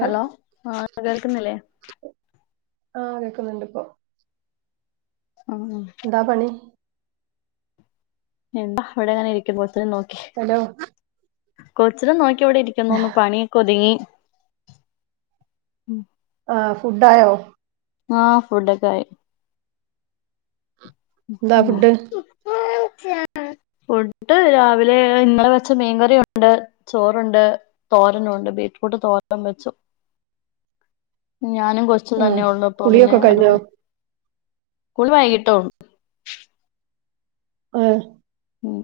Hello ആ കേൾക്കുന്നില്ലേ. ആഹ് കേക്കുന്നുണ്ട് ഇപ്പൊ. ആ എന്താ പണി. എന്താ അവിടെ ഇങ്ങനെ ഇരിക്ക-കൊച്ച നോക്കി ഹലോ കൊച്ചിന നോക്കി. ഇടെ ഇരിക്കുന്നുന്ന് പണിയൊക്കെ ഒതുങ്ങി ഉം. ആ ഫുഡായോ. ആഫുഡൊക്കെയി. എന്താ ഫുഡ്. ഫുഡ് രാവിലെ ഇന്നലെ വെച്ച മീൻകറിയുണ്ട് ചോറുണ്ട് തോരനുണ്ട് ബീ ട്ട് തോരനും വെച്ചു. ഞാനും കൊച്ച് ആ തന്നെ ഉള്ളു അപ്പ പിന്നെ കുളിയൊക്കെ അത് കഴിഞ്ഞോ മതി ഊൾ വൈകിട്ടേ ഉള്ളൂ. ആ ഉം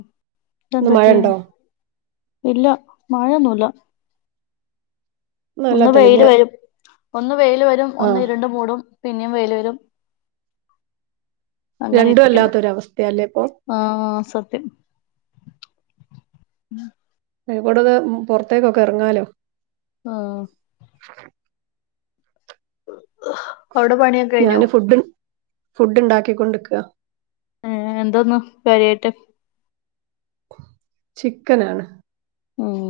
ഇന്ന് ഇതെന്ത് പറ്റിയേ മഴണ്ടോ. ഇല്ല മഴൊന്നുല്ല. നല്ല ഒന്ന് തെളിഞ്ഞ വെയില് വരും ഒന്ന് വെയില് വരും ആ ഒന്ന് ഇരുണ്ട്‌ മൂടും. പിന്നെയും വെയ്ലരും. അങ്ങനെ രണ്ടും ഇരിക്കുന്നു അല്ലാത്തൊരവസ്ഥയല്ലേ ഇപ്പൊ ആ സത്യം. അയ്നെകൊടൊക്കെ പുറത്തേക്കൊക്കെറങ്ങാലോ. ആ. അവിടെ പണിയൊക്കെ കയിഞ്ഞോ. ഞാന് ഫുഡ് ഫുഡ് ഉണ്ടാക്കികൊണ്ട്ക്ക. ഏ എന്താന്നു കാര്യായിട്ട്. ചിക്കനാണ്. ഉം.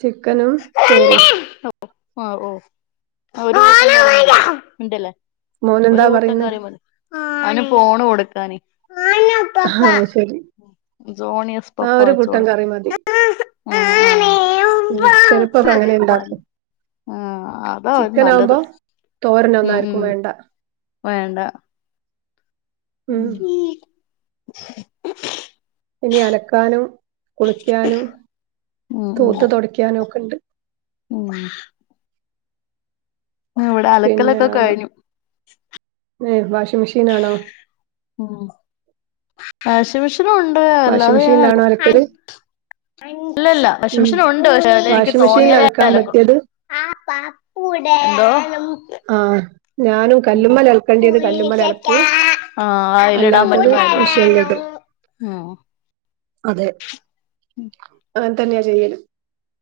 ചിക്കനും ചോറും ഓ ഓ [unintelligible] മോനെന്താ ഒരു കൂട്ടം പറയുന്നെ കറിയ മതി ആനു ഫോണ് കൊടുക്കാന്. ആശരി സോണിയസ് ആ പപ്പ ഒരു വച്ച് കൂട്ടം കൊടുക്ക കറി മതി. ആഹ് ഉ ചെലപ്പൊക്കെ അങ്ങനെ ഇണ്ടാക്കും. ആഹ് ആഹ് അതാ ചിക്കന നല്ലത് ആകുമ്പോ തോരന ഉം ഉം ഒന്നാരുക്കും വേണ്ട. വേണ്ട. ഉം ഉം ഇനി അലക്കാനും കുളിക്കാനും. ഉം ഉം തൂത്ത് തുടയ്ക്കാനൊക്കെ ഉണ്ട്. ഉം ആ ഇവിടെ അലക്കലൊക്കെ കഴിഞ്ഞു. ഏ വാഷിംഗ് മെഷീനാണോ. ഉ വാഷിംഗമെഷീനുണ്ട് വാഷിംഗ് അല്ലാതെ ചെയ്യാന. മെഷീനിലാണോ അലക്കല് ഇല്ലല്ല വാഷിംഗ്‌ ഉം മെഷീൻ ഉണ്ട് പക്ഷെ അ എനിക്ക് വാഷിംഗ് മെഷീനിൽ തോന്നിയാലേ അലക്കാൻ അലക്കു. പറ്റിയത് [unintelligible] എന്തോ ആഹ. ഞാനും കല്ലുമ്മലക്കേണ്ടത് പുളിച്ചക്ക കല്ലുമ്മലലക്കൂ ആ അല്ലാത്തത് മഷീനിലിടു. ആഹ. അതെ അങ്ങനെതന്നാ ചെയ്യല്.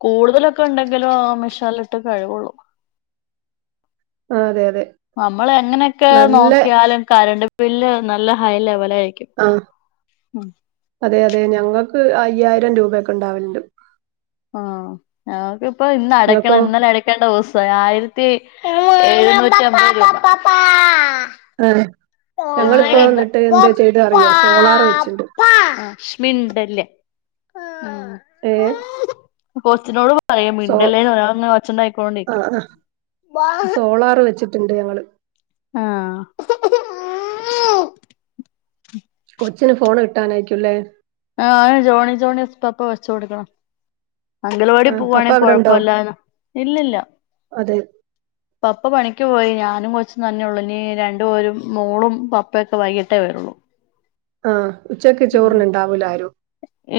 കൂടുതലൊക്കെ ഉണ്ടെങ്കിലും മെഷ്യല്ട്ട് കഴിവുള്ളൂ. ആ അതെ അതെ. നമ്മൾ എങ്ങനെയൊക്കെ നല്ല നോക്കിയാലും കരണ്ട് ബില്ല് നല്ല ഹൈ ലെവൽ. ആഹ അതെ അതെ ഞങ്ങൾ.. ക്ക് അയ്യായിരം രൂപയൊക്കെ ഉണ്ടാവലുണ്ട് ആ ഞക്കിപ്പ ഇന്ന അടക്കണം ഇങ്ങക്കോ ഇന്നലെ അടക്കേണ്ട ദിവസം ആ തി എഴുന്നൂറ്റി അമ്പത് രൂപ ആ ആ അറിയോ സോളാർ വെച്ചിണ്ട് പപ്പാപ്പാ [inaudible] മിണ്ടല്ലെ ഏ കൊച്ചിനോട് പറയാം മിണ്ടല്ലേന്ന് പറയാ അവനിങ്ങനെ കൊച്ചണ്ട ആയിക്കോണ്ടിരിക്ക ആഹ് ആഹ് സോളാർ വെച്ചിട്ടുണ്ട് ഞങ്ങള് ആഹ കൊച്ചിന് ഫോണ് കിട്ടാനായിരിക്കല്ലേ ആ ജോണി ജോണിയെസ് പ്പപ്പ വെച്ച കൊടുക്കണം അംഗലവാടി ആഹ് പോവാ പപ്പ ആണെങ്കി അവിടെണ്ടോ കൊഴപ്പല്ല ഇല്ലില്ല അതെ പപ്പ പണിക്ക് പോയി ഞാനും കൊച്ചും തന്നെ ഉള്ളു ഇനി രണ്ടു പേരും മോളും പപ്പയൊക്കെ വൈകിട്ടേ വരാ [unintelligible] ആഹ ഉ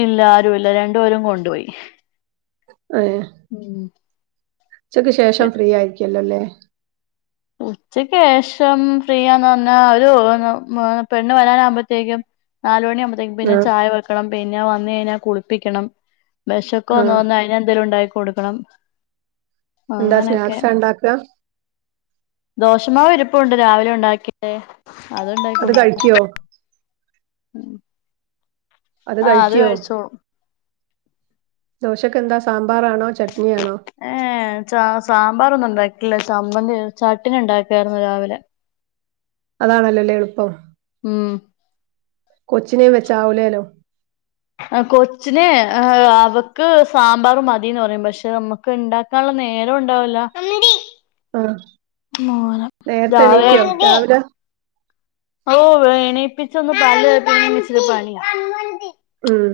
ഇല്ല ആരും ഇല്ല രണ്ടുപേരും കൊണ്ട് യി ഏഹ് ഉം ഉച്ചക്ക് ശേഷം ഫ്രീ ആയിരിക്കല്ലോല്ലേ ഉച്ചക്ക് ശേഷം ഫ്രീയാന്ന് പറഞ്ഞാ ഒരു പെണ്ണ് വരാനാകുമ്പോത്തേക്കും നാല് മണിയ ആകുമ്പോഴത്തേക്കും പിന്നെ ആഹ് ചായ വെക്കണം പിന്നെ വന്ന് കഴിഞ്ഞാൽ കുളിപ്പിക്കണം വിഷക്കെ ആഹ് ഒന്നോന്ന അതിന എന്തേിലും ഉണ്ടായി കൊടുക്കണം എന്താ സ്നാക്സ് ണ്ടാക്ക ദോഷമാവ രിപ്പുണ്ട് രാവിലെ ഉണ്ടാക്കിയേ അത് കഴിക്കോ ഉം ആഹ അത് കഴിച്ചോളും ദോശക്ക എന്ത സാ ഏ സാമ്പാറ ഒന്നും ഉണ്ടാക്കില്ലാ നമ്മ ചട്ടിന ഉണ്ടാക്കായിരുന്നു രാവിലെ അതാണല്ലോല്ലേ എളുപ്പം ഉം കൊച്ചിനേ വെച്ചാവൂലേലോ കൊച്ചിനെ അവക്ക് സാമ്പാറ മതിന്ന് പറയും പക്ഷെ നമ്മുക്ക് ഉണ്ടാക്കാനുള്ള നേര ഉണ്ടാവല ആഹ് മോനാ നേരത്തെ എണീക്കോ രാവിലെ ഓ വ എണീപ്പിച്ചൊന്ന് പല്ല് തേപ്പിക്കണേൽ ഇചിരി പണിയാ ഉം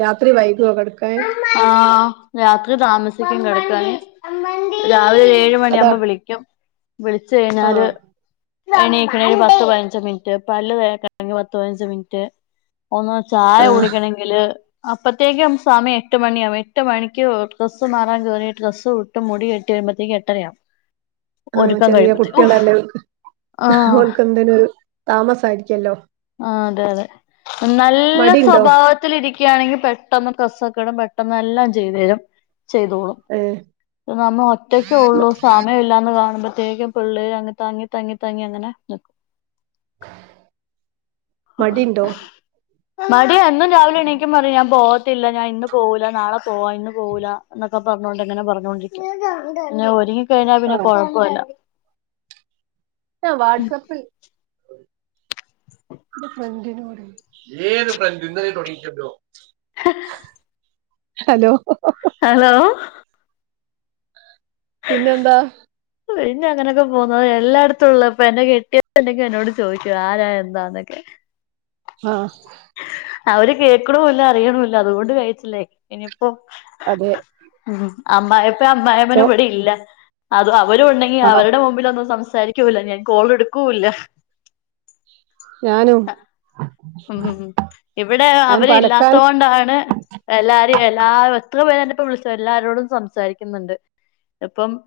രാത്രി വൈകോ കിടക്കാന് ആ രാത്രി താമസിക്കും കിടക്കാന് രാവിലെ ഏഴ അതാ മണിയാവവുമ്പോ വിളിക്കും വിളിച്ച കഴിഞ്ഞാല് ആഹ് എണീ ക്കണെ ഒരു പത്ത് പതിനഞ്ച് മിനിറ്റ് പല്ല് തക്കണെങ്കിൽ പത്ത് പതിനഞ്ച് മിനിറ്റ് ഒന്ന് ചായ ആഹ് കുടിക്കണമെങ്കില് അപ്പത്തേക്കും സമം എ് മണിയാവവും എട്ട് മണിക്ക് ഡ്രസ്സ് മാറാൻ കയറിിട്ട് ഡ്രസ്സ് വിട്ട് മുടി കെട്ടി വരുമ്പഴത്തേക്ക് എട്ടരയാവും ആഹ ഒരുക്കം ചെറിയ കഴിയുമ്പത്തേക്ക് ഓഹ് കുട്ടികളല്ലേവർക്ക് ആഹ് ഓല്ക്ക് ന്തി നൊരു താമസായിരിക്കല്ലോ ആ അതെ അതെ നല്ല മടിണ്ടോ സ്വഭാവത്തിൽിരിക്കുകയാണെങ്കിൽ പെട്ടെന്ന് ഡ്രസ് ക്കെടും പെട്ടെന്ന് എല്ലാം ചെയ്തു തരും ചെയ്തോളും ഏഹ് നമ്മ ഒറ്റക്ക ഉള്ളൂ സമയം ഇല്ലാന്ന് കാണുമ്പോ പ്രത്യേകപള്ളേര് അങ്ങനെ തങ്ങി തങ്ങി തങ്ങി അങ്ങനെ നിക്കും [unintelligible] മടിണ്ടോ മടിയ എന്നും രാവിലെ എണിക്കുമ്പോ പറയും ഞാൻ പോവ ത്തില്ല ഞാൻ ഇന്ന് പോവുല നാളെ പോവാ ഇന്ന് പോവൂല ന്നൊക്കെ പറഞ്ഞോണ്ട് അങ്ങനെ പറഞ്ഞോണ്ടിരിക്കും പിന്നെ ഒരുങ്ങിക്കഴിഞ്ഞാൽ പിന്നെ ആഹ് കുഴപ്പല്ല. ആ വാട്സ അപ്പിൽ ന്റെ ഫ്രണ്ടിനോട് ഹലോ ഹലോ പിന്നെന്താ പിന്നെ അങ്ങനൊക്കെ പോവുന്നത് എല്ലാടത്തുള്ളപ്പ എന്റെ കെട്ടിയോൻ ണ്ടെകി എന്നോട് ചോദിക്കും ആരാ എന്താ ന്നൊക്കെ. ആ അവര് കേക്ക്ണ്ണൂല്ലാ അറിയ്ണ്ണൂല്ല അതുകൊണ്ട് കഴിച്ചിലായി ഇനിയിപ്പോ അതെ അമ്മായപ്പ സോ അമ്മായമ്മനും ഇവിടെ ഇല്ല അതും അവരൂണ്ടെങ്കിൽ ആഹ് അവരുടെ മുമ്പിലൊന്നും സം സരിക്കൂല ഞാൻ കോൾ ഇടുക്കൂലാ. ഞാനും ഉം ഇവിടെ ഞാൻ അവര് പാലക്കാട് ഇല്ലാതോണ്ടാണ് എല്ലാരിംഎല്ലാ എത്ര പേര ഇപ്പൊ വിളിച്ച എല്ലാരോടും സംസാരിക്കുന്നുണ്ട് ഇപ്പം